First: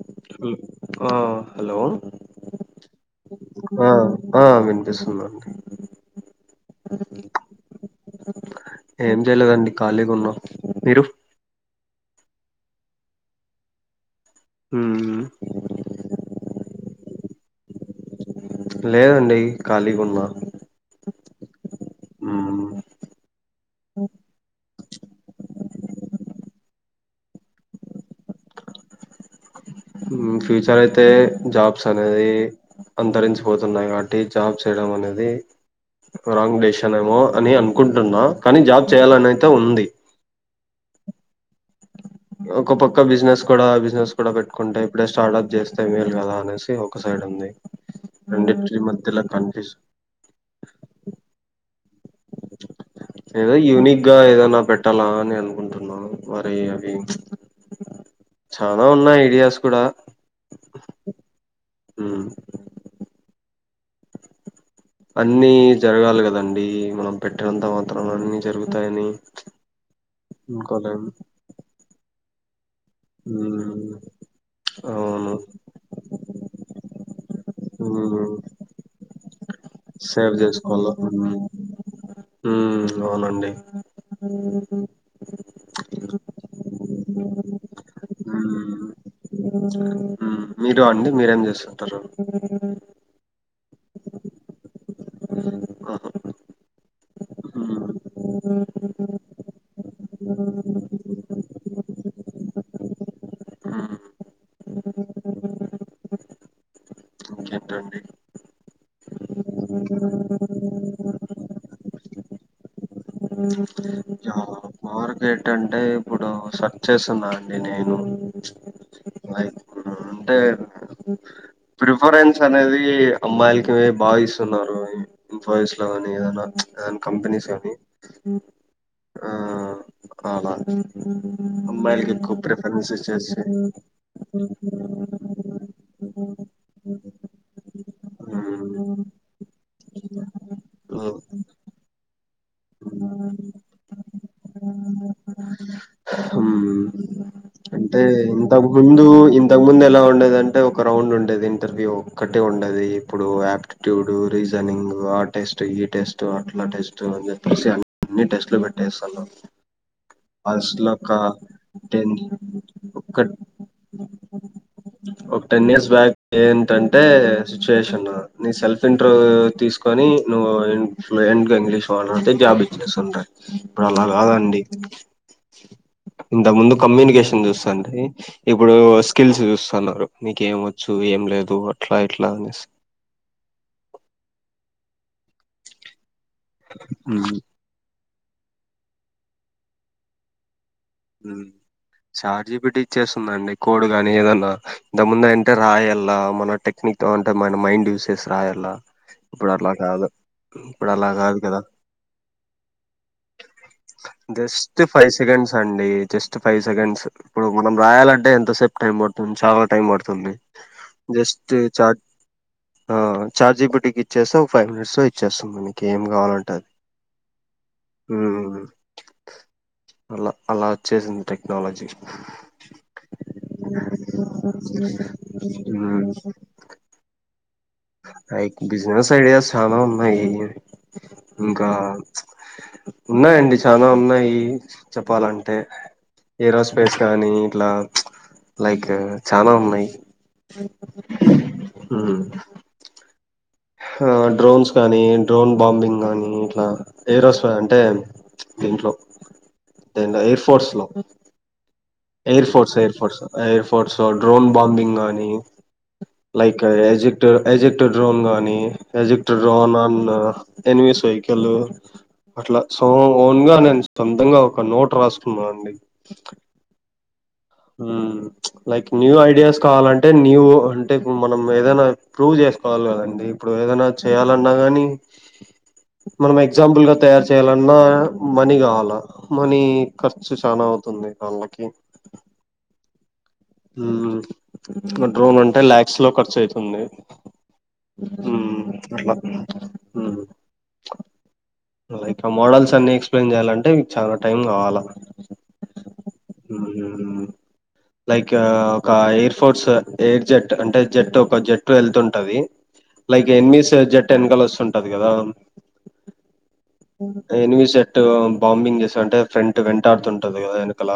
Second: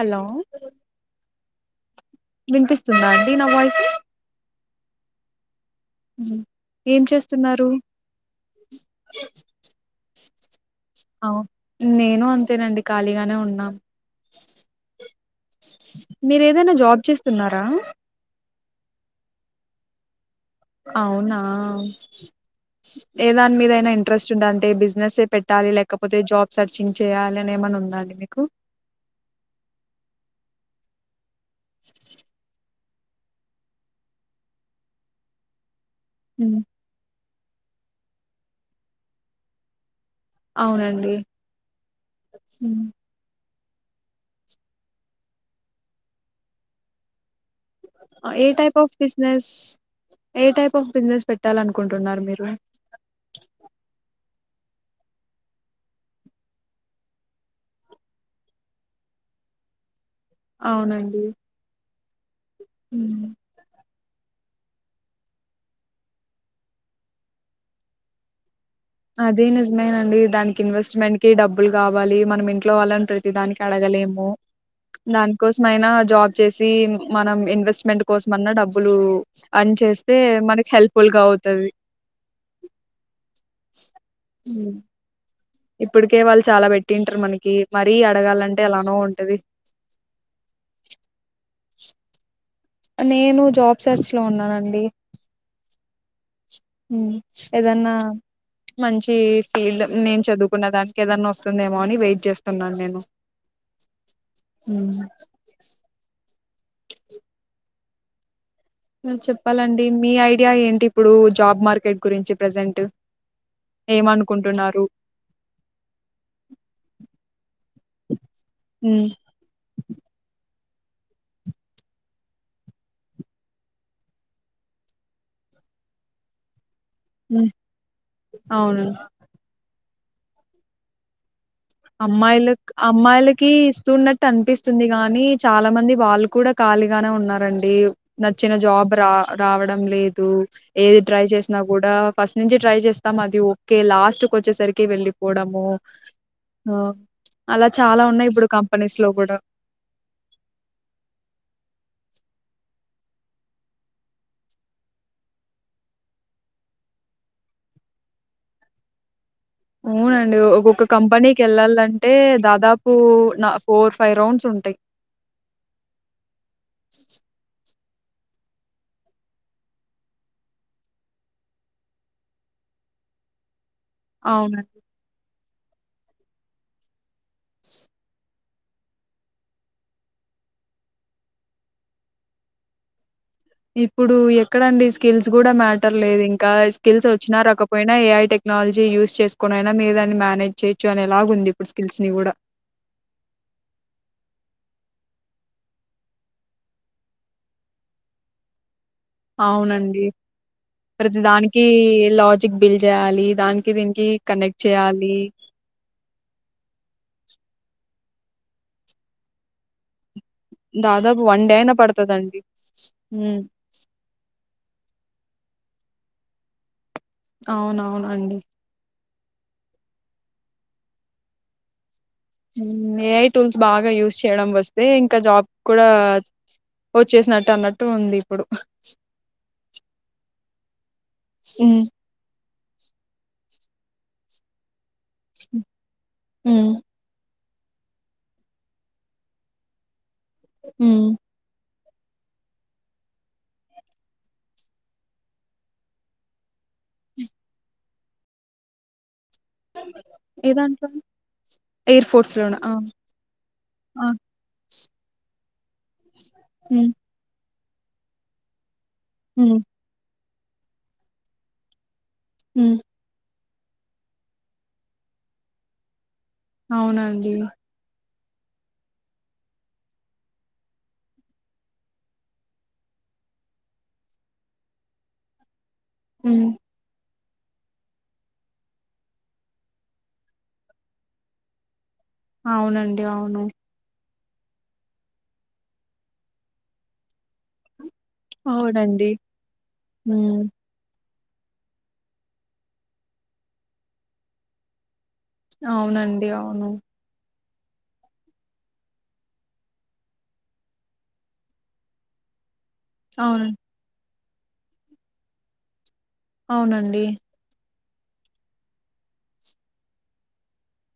Hello మ్మ్ ఆ hello వినిపిస్తుందా అండి నా వాయిస్ పిస్తుందాండి. హ్మ్ ఏం చేస్తున్నారు. ఏం చేయలేదండి ఖాళీగా ఉన్నా మీరు అవున్ నేను అంతేనండి. ఖాళీగానే ఉన్నాం. హు మ్మ్ మీరు ఏదైనా జాబ్ చేస్తున్నారా. లేదండి. ఖాళీగ్ ఉన్నా అవునా మ్మ్ ఏ దాని మీదైనా ఇంట్రెస్ట్ ఉందా అంటే బిజినెస్ ఏ పెట్టాలి. లేకపోతే జాబ్ సర్చింగ్ చేయాలి. అని ఏమైనా ఉందా. అండి మీకు ఉ ఫ్యూచర్ అయితే జాబ్స్ అనేది అంతరించిపోతున్నాయి. కాబట్టి జాబ్ చేయడం అనేది రాంగ్ డేషన్ ఏమో అని అన్ అనుకుంటున్న కానీ జాబ్ చేయాలనైతే ఉంది. అవునండి. ఒక పక్క బిజినెస్ కూడా బిజినెస్ కూడా పెట్టుకుంటే ఇప్పుడే స్టార్టప్ చేస్తే మేల్ కదా అనేసి ఒక సైడ్ ఉంది. ఆ ఏ టైప్ రెండిటి అఫ్ మధ్యలో బిజినెస్ కన్ఫ్యూజన్ ఏ టైప్ ఆఫ్ బిజినెస్ పెట్టాలినుకో ఏదో యూనిక్ గ ఏదన్నా పెట్టాల అని అనుకుంటున్నా మరి అవి చ్ చాలా ఉన్నాయ్. ఐడియాస్ కూడా అవునండి. మ్ ఉ అన్నీ జరగాలి కదండీ. మనం పెట్టినంత మాత్రన అన్ని జరుగ్ అదే నిజమేనండి. దానికి అనుకోలేం ఇన్వెస్ట్మెంట్ కి డబ్బులు కావాలి. మనం ఇం ంట్లో వాళ్ళని ప్రతిదానికి మ్ అడగలేము. అవును దానికోసం అయినా జాబ్ చ్చేసి మనం ఇన్వెస్ట్మెంట్ మ్ కోసంమన్నా డబ్బులు అర్న్ చేస్తే సేవ్ మనకి చేసుకోల హెల్ప్ఫుల్ గా అవుతది ఉ అవునండి. అ ఇప్పటికే వాళ్ళు చాలా పెట్టింటరు మనకి మరీ అడగాలంటే ఎలానో ఉంటది ఉ మీదొ అండి మీరేం చేస్సుంటరు. నేను జాబ్ సెర్చ్ లో ఉన్నానండి. ఆహా ఉ మ్ ఏదన్నా మంచి ఫీల్డ్ నేను చదువుకున్న దానికి ఏదన్నా వస్తుందేమో అని వెయిట్ చేస్తున్నాను నేను. మ్ ఉ ఇంకేంటండి. చెప్పాలండి మీ ఐడియా ఏంటి ఇప్పుడు జాబ్ మార్కెట్ గురించి ప్రెజెంట్ చా మార్కెట్ అంటే ఇప్పుడు సర్చ్ చేస్సున్నా అండి నేను హ్మ్ లైక్ అంటే ప్రిఫరెన్స్ అనేది అమ్మాయిలకి బాయిస్ ఉన్నారు. ఇన్ఫోసిస్ లో కాని ఏదనా కాన్ హ్మ్ కంపెనీస్ అని అవును ఆ అల అమ్మాయిలుక్ అమ్మాయిలకి ఇస్తున్నట్టు అనిపిస్తుంది. గాని చాలా మంది వాళ్ళు కూడా కాలీ గానే ఉన్నారండి. నచ్చిన జాబ్ ఉమ్ రా రావ డంలేదు. ఏది ట్రై చేసినా కూడా ఫస్ట్ నుంచి ట్రై చేస్తాం. అది ఓకే లాస్ట్ కు వచ్చేసరికి వెళ్ళిపోవడము. ఆ అలా చాలా అంటే ఉన్నాయి ఇప్పుడు ఇంతకు కంపెనీస్ ముందు లో కూడా ఇంతకు ముందు ఎలా ఉండేది అంటే ఒక రౌండ్ ఉండేది ఇంటర్వ్యూ ఒక్కటే ఉండది ఇప్పుడు ఆప్టిట్యూడ్, రీజనింగ్ ఆ టెస్ట్, ఈ టెస్ట్, అట్లా టెస్ట్ అని చెప్పేసి అన్ని టెస్ట్లు పెట్టేస్తను. ఊనండి ఒక్కొక్క కంపెనీకి వెల్లాలంటే టెన్ దాదాపు ఒక్క ఫోర్ ఫైవ్ రౌండ్స్ ఉంటాయి ఒక చేసన్నా నీ సెల్ఫ్ ఇంటర్వ్యూ తీసుకొని నువ్వు ఇన్ ఫ్లూఎంట్ గా ఇంగ్లీష్ వాలే జాబ్ ఇచ్చేసి ఉండయి ఇప్పుడు అలా అవును కాదండి. ఇంతకు ముందు కమ్యూనికేషన్ చూస్తండి ఇప్పుడు స్కిల్స్ చూస్తున్నారు. మీకు ఏమి వచ్చు ఏం లేదు అట్లా ఇట్లా అనేసి. ఇప్పుడు ఎక్కడండి స్కిల్స్ కూడా మ్యాటర్ లేదు ఇంకా ఇంకా స్కిల్స్ హ్మ్. వచ్చిన రాకపోయినా ఏ ఐ టెక్నాలజీ యూజ్ చేసుకునైనా మీరు దాన్ని మేనేజ్ చేయొచ్చు అనేలాగుంది ఇప్పుడు స్కిల్స్‌ని గూడా. చార్జీ పెట్టి ఇచ్చేస్తుందండి కోడు కానీ ఏదన్నా ఇంతకు ముందు అంటే రాయ్యల్ల మన టెక్నిక్ అంటే మన మైండ్ యూస్ చేసి రాయాల అవునండి అలా ప్రతి కాదు కదా! దానికి లాజిక్ బిల్డ్ చేయాలి. దానికి దీనికి కనెక్ట్ జస్ట్ ఫైవ్ చేయాలి. సెకండ్స్ అండి జస్ట్ ఫైవ్ సెకండ్స్ ఇప్పుడు మనం రాయాలంటే, ఎంతసేపు టైం పడుతుంది. చాలా టైం పడుతుంది. దాదాపు వన్ జస్ట్ డే అయినా చ పడతదండి. హ్మ్. చార్జీ పెట్టి ఎక్కిచ్చేస్తే ఫైవ్ మినిట్స్ లో ఇచ్చేస్ సం మీకు ఏం కావాలంటే అది అవునవునండి ఉమ్ అలా అలా వచ్చేసింది టెక్నాలజీ ఏఐ టూల్స్ బాగా యూస్ చేయడం వస్తే, ఇంకా జాబ్ కూడా ఉమ్ వచ్చేసినట్టు అన్నట్టు. ఉంది ఇప్పుడు. బిజినెస్ ఐడియా చాలా ఉన్నాయి. అ ఇంకా హ్మ్. ఉన్నాయండి చానా ఉన్నాయి. చెప్పాలంటే ఏరో హ్మ్. స్పేస్ కానీ ఇట్లా లైక్ చానా ఉన్నాయి హ్మ్. అ హు హా డ్రోన్స్ కానీ, డ్రోన్ బాంబింగ్ కానీ, ఇట్లా ఏరోస్ అంటే దీంట్లో ద ఎయిర్ ఏ ఫోర్స్ లో దాంట్లో? ఎయిర్ ఫోర్స్‌లోనా? ఫోర్స్ ఆ! ఎయిర్ ఫోర్స్ ఎయిర్ ఫోర్స్ ఆ! డ్రోన్ బాంబింగ్ అని లైక్ హ్మ్. ఎజ్ ఇట్ ఎజెక్ట డ్రోన్ కానీ ఎజిక్టన్న్ హ్మ్. డ్రోన్ అని ఎనిమిస్ సైకిలు అట్లా హ్మ్. సోఓ ముగా నేను సొంతంగా ఒక నోట్ రాసుకున్నానునండి అవునండి లైక్ న్యూ ఐడియాస్ కావాలంటే న్యూ అంటే మనం ఏదైనా ప్రూవ్ చేసుకోవాలి కదండి ఇప్పుడు ఏదైనా చేయాలన్నా గానీ మనం హ్మ్. ఎగ్జాంపుల్గా తయారు చేి చేయాలన్నా మనీ కావాల మనీ ఖర్చు చాలా అవుతుంది వాళ్ళకి అవునండి అవును హ ఒక డ్రోన్ ఉంటే లలాక్స్ లో ఖర్చు అయితుంది అవునండి. హ్మ్. అ లైక్ ఆ మోడల్స్ అన్ని ఎక్స్ప్లెయిన్ చేయ్యాలంటే మీకు చాలా టైం కావాలా అవునండి అవును మ్మ్ లైక్ ఒక ఎయిర్ ఫోర్స్ ఎయిర్ జెట్ అంటే జెట్ ఒక జెట్ వెళ్తుంటది లైకే అవును. ఎన్నిమిస్ జెట్ టెన్ కలర్స్ ఉంటది కదా అవునండి. ఎనిమిష బాంబింగ్ చేసా అంటే ఫ్రెంట్ వెంటాడుతుంటది కదా వెనకల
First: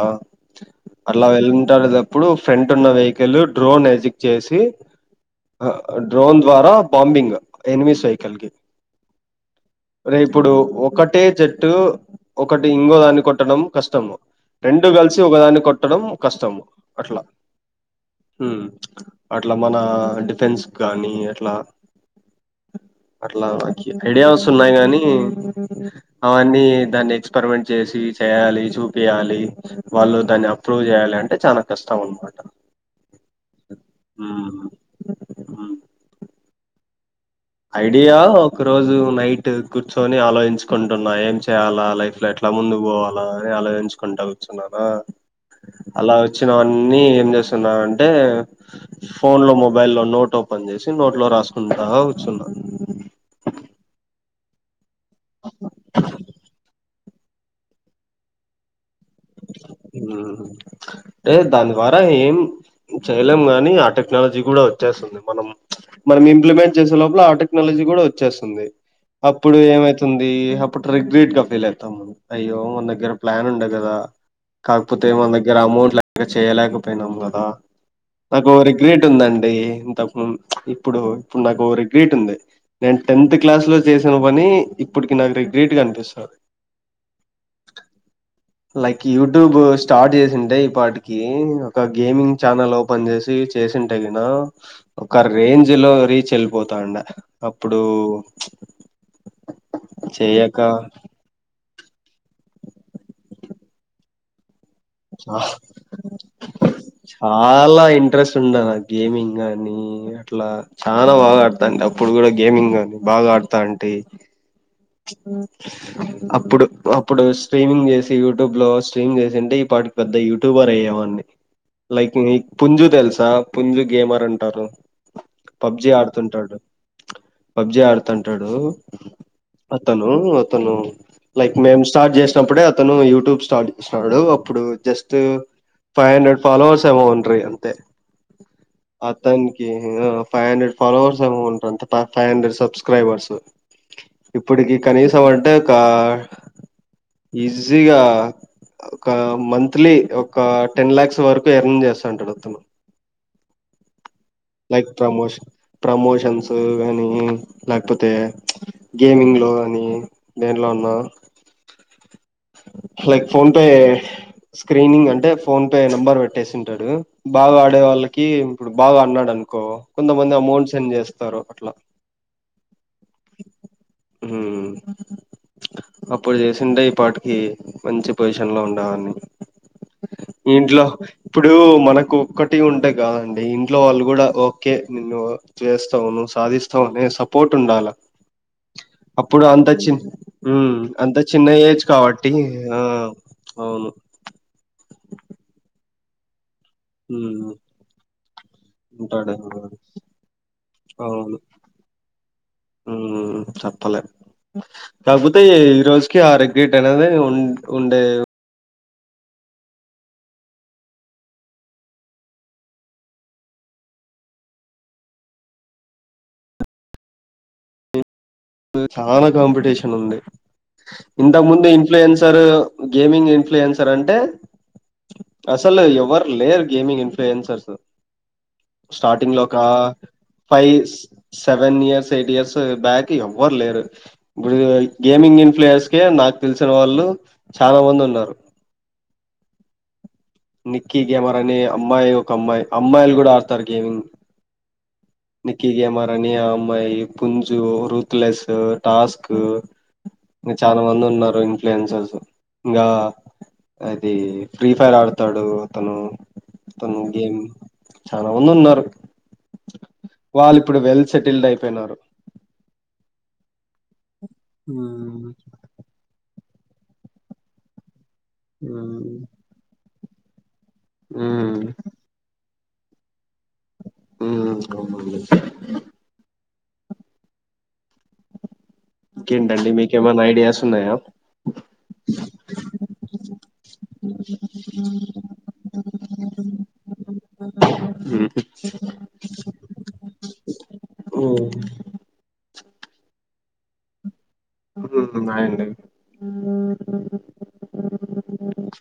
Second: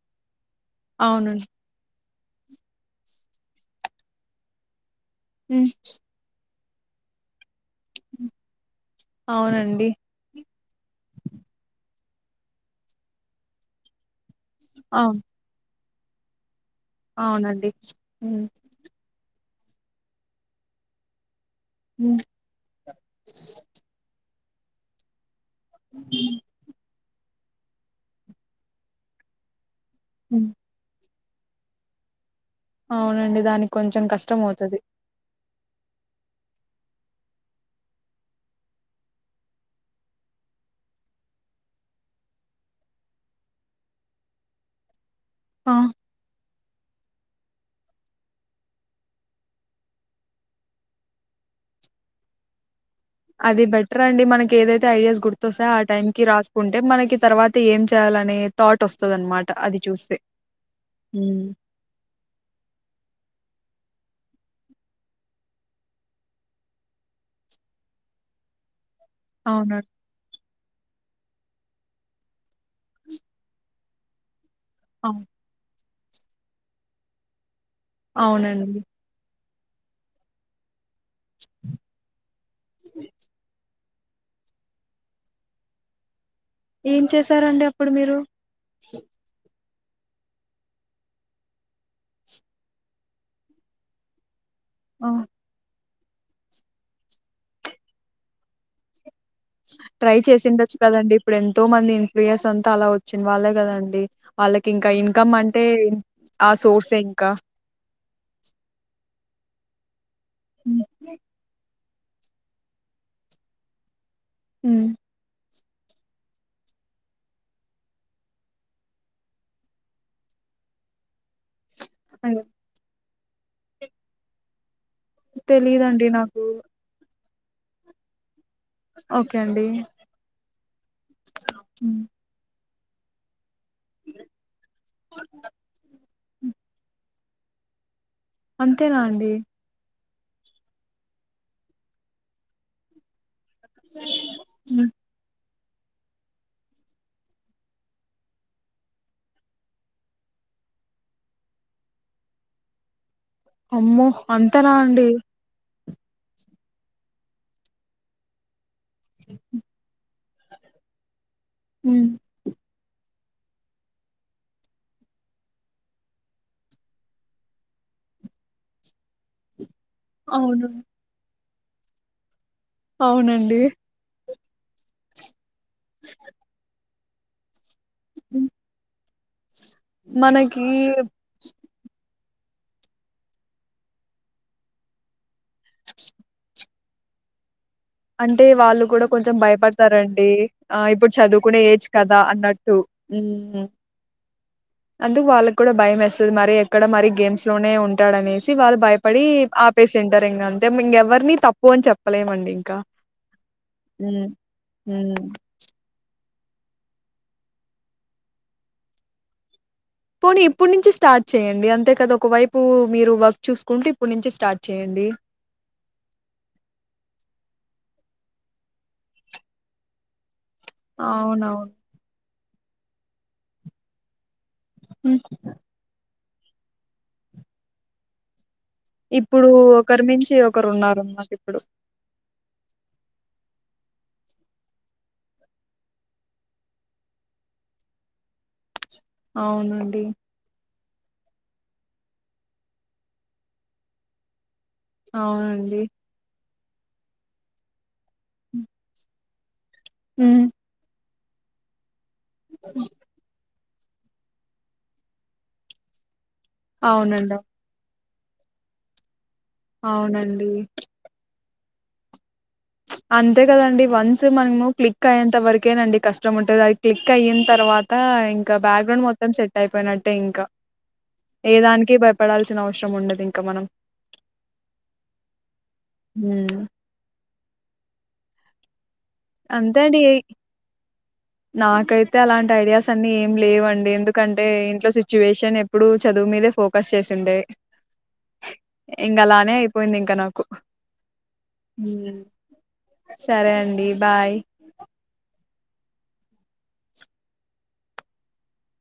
అట్లా అవునండి. వెళంటారు ఇప్పుడు ఫ్రంట్ ఉన్న వెహికల్ డ్రోన్ ఎజిక్ చేసి హ్మ్. డ్రోన్ ద్వారా బాంబింగ్ ఎనిమి హ్మ్. సైకిల్కిి అవునండి. రేపుడు ఒకటే జట్టు ఒకటి ఇంగోదాన్ని కొట్టడం కష్టము రెండు కలిసి అవును. ఒక దాన్ని కొట్ కట్టడం కష్టం అవునండి హ అట్లా మన డిఫెన్స్ కానీ అట్లా హ్మ్. పర్లాక అడిస ఉన్నాయి కాగాని అవన్నీ దాన్ని ఎక్స్పెరిమెంట్ చేసి చేయాలి చూపియాలి వాళ్ళు దాన్ని హ్మ్. అప్రూవ్ చేయాలి అంటే చా కష్టం ఉన్నమాట అవునండి దానికి కొంచెం కష్టం అవుతుది ఆ ఐడియా ఒక రోజు నైట్ కూర్చొని ఆలోచించుకుంటున్నా ఏం చేయాలా లైఫ్ లో ఎట్లా ముందు పోవాలా అని ఆలోచించుకుంటా కూర్చున్నాను ఆ! అలా వచ్చి ఇచ్చినవన్నీ ఏం చేస్తున్నాంటే ఫోన్ లో మొబై లో నోట్ ఓపెన్ చేసి నోట్ లో రాసుకుంట సున్నా అది బెటర్ అండి మనకి ఏదైతే ఐడియాస్ గుర్తొస్తాయి ఆ టైం కి రాసుకుంటే మనకి తర్వాత ఏం చేయాలనే థాట్ వస్తుంది అే హ్మ్. దాని ద్వారా ఏం చెయలేం గాని ఆట టెక్నాలజీ కూడా వచ్చేస్తుంది మనం మనం ఇంప్లిమెంట్ చేసే లోపల ఆ టెక్నాలజీ కూడా వచ్చేస్తుంది అప్పుడు అవునండి. ఏమైతుంది అప్పుడు రిగ్రెట్ గా ఫీల్ అవుతాంనం అయ్యో మన దగ్గర ప్లాన్ ఉండ కదా కాకపోతే అవును. మన దగ్గర అమౌంట్ ఇగ చేయలేకపోయినాం కదా నాకు అవునండి. రిిక్రేట్ ఉందండి అ ఇంతకు ము ఇప్పుడు ఇప్పుడు నాకు రిగ్రేట్ ఉంది నేను టెన్త్ క్లాస్ లో చేసిన పని ఇప్పటికి నాకు రిగ్రేట్ కనిపిస్తుంది ఏం చేశారంండి అప్పుడు మీరు లక్ యూట్యూబస్ స్టార్ట్ చేసింటే ఈ పాటికి ఒక గేమింగ్ ఛానల్ ఓపెన్ చేసి చేసింటే కన ఆ! ఒక రేంజ్ లో రీచ్ వెళ్ళిపోతాండ అప్పుడు ట్రై చేసి చేయక ఉండొచ్చు కదండి ఇప్పుడు ఎంతో మంది ప్రియస్ అంతా అలా వచ్చింది వాళ్ళే కదండి వాళ్ళ సోర్సే ఇంకా చాలా ఇంట్రెస్ట్ ఉండ నా గేమింగ్ అనీ అట్లా హ్మ్ చా బాగా ఆడతాం ఇప్పుడు కూడా గేమింగ్ కాని బాగా ఆడతా అంటే హ్మ్. ఆ అప్పుడు అప్పుడు స్ట్రీమింగ్ చేసి యూట్యూబ్ లో స్ట్రీమి చేసి అంటే ఈ పాటికి పెద్ద యూట్యూబర్ అయ్యేవాని లైక్ మీ అదే పుంజు తెల్స్ ద పుంజు గేమర్ అంటారు పబ్జి తెలియదండి నాకు ఆడుతుంటాడు పబ్జి ఆడుతన్ టడు ఓకే అండి అతను అతను లైక్ మేము హ్మ్. స్టార్ట్ చేసినప్పుడే అ తను యూట్యూబ్ స్టాడ్ స్తాడు అప్పుడు జస్ట్ ఫైవ్ హండ్రెడ్ హ్మ్. ఫాలోవర్స్ ఏమో ఉ ట్రై అంతే అంతేనా అండి అతన్కియో ఫైవ్ హండ్రెడ్ ఫాలోవర్స్ ఏమో ఉంటరంట పై ఫైవ్ హండ్రెడ్ సబ్క్రైబర్స్ ఇప్పటికి హ్మ్. కనీసం అంటే ఒక ఈజీగా ఒక మంత్లీ ఒక టెన్ ల్యాక్స్ వరకు ఎర్న్ చేస్సంటడు, అతను అమ్మో లైక్ అంతరావండి ప్రమోషన్ ప్రమోషన్స్ కానీ లేకపోతే ప్చ్ గేమింగ్ లో అని దేంట్లో ఉన్న హ్మ్. లైక్ ఫోన్ పే స్క్రీనింగ్ అంటే ఫోన్ పే నంబర్ పెట్టేసి ఉంటాడు. బాగా ఆడే వాళ్ళకి ఇప్పుడు బాగఅన్నాడు అనుకో, కొంతమంది అవును అమౌంట్ సెండ్ చేస్తారు ట్లా అవునండి హ్మ్ అప్పుడు జేసింటె ఈ పాటు ఏ మంచి హ్మ్. పొజిషన్ లో ఉండేవాన్ని మనకి ఇంట్లో ఇప్పుడు మనకు ఒక్కటి ఉంటే కాదండి ఇంట్లో వాళ్ళు కూడా ఓకే నిన్ను చేస్తావును సాధిస్ సో నే సపోర్ట్ టుండాల అంటే వాళ్ళు కూడా కొంచెం భయపడతారండి. ఆ ఇప్పుడు అంత చిన్న చదువుకునే ఏజ్ కదా కాబట్టి అన్నట్టు ఆ మ్మ్ అవును అందుకు వాళ్ళకి కూడా భయం వేస్తుంది మరి అక్కడ మరి గేమ్స్ మ్మ్ లోనే ఉంటాడనేసి వాళ్ళు భయపడి ఉంటాడు ఆపేసింటారు, ఇంకా అంతే ఇంకెవరిని అవును తప్పు అని చెప్పలేమండి ఇంకా మ్మ్ చెప్పలే గేట్ అనేది ఉన్ ఉండె పోనీ ఇప్పుడు నుంచి స్టార్ట్ చేయండి అంతే కదా ఒక వైపు మీరు వర్క్ చూసుకుంటు ఇప్పుడు నుంచి స్టార్ట్ చేయండి చానా కాంపిటీషన్ ఉంది ఇంతకముందు అవునవును ఇన్ఫ్లుూయెన్స్ తరు గేమింగ్ ఇన్ఫ్లుయెన్సర్ అంటే హ్మ్. అసలు ఎవర్ లేరు గేమింగ్ ఇన్ఫ్లుూయెన్సర్స్ స్టార్టింగ్ లో ఇప్పుడు ఒక ఒకరి మించి ఒకరు ఫైవ్ ఉన్నారు మాకు ఇప్పుడు seven years eight years back ఎవ్వర్ లేరు ఇప్పుడు గేమింగ్ ఇన్ఫ్లయర్స్ కే నాకు తెలిసిన వాళ్ళు చాలా మంది ఉన్నారు అవునండి నిక్కీ గేమర్ అనీ అమ్మాయి ఒక అమ్మాయి అమ్మాయిలు కూడా ఆడతారు గేమింగ్ నిక్కి అవునండి గేమర్ అని ఆమ్ మై పుంజు రుత్ లెస్ టాస్క్ ఉమ్ ఉ చాలా మంది ఉన్నారు ఇన్ఫ్లుయెన్సర్స్ ఇంగా అదీ ఫ్రీ ఫైర్ ఆడు తాడు అతను తను అవునండి గేమ్ చాలా మంది ఉన్నారు అవునండి వాళ్ళు ఇప్పుడు వెల్ సెటిల్డ్ అయిపో పోయినారు అంతే కదండి వన్ న్స్ మనము క్లిక్ ఉమ్ అయ్యంత వరకేనండి కష్టం ఉం టది అది క్లిక్ అయిన తర్వా త ఇంకా బ్యాక్గ్రౌండ్ ఉమ్ మొత్తం సెట్ అయిపోయినట్ టేంకా ఏ దానికి భయపడాల్సిన అవ సరం ఉండదు ఇన్ ఉ అవునండి హ్మ్ ఇంకేంటండి అంతే అండి మీకేమైనా ఐడియాస్ ఉన్నాయా? నాకైతే అలాంటి ఐడియాస్ సన్ని ఏం లేవం డి ఎందుకంటే ఇంట్లో సిచ్యువేషన్ ఎప్పుడు చదువు మీదే ఫోకస్ చేసిండే ఉమ్ ఇంగలానే పోయింది ఇంక నాకు ఓ హ్మ్ సరే అండి బాయ్ ఒద్దు ఒద్దు నాయండి ఆ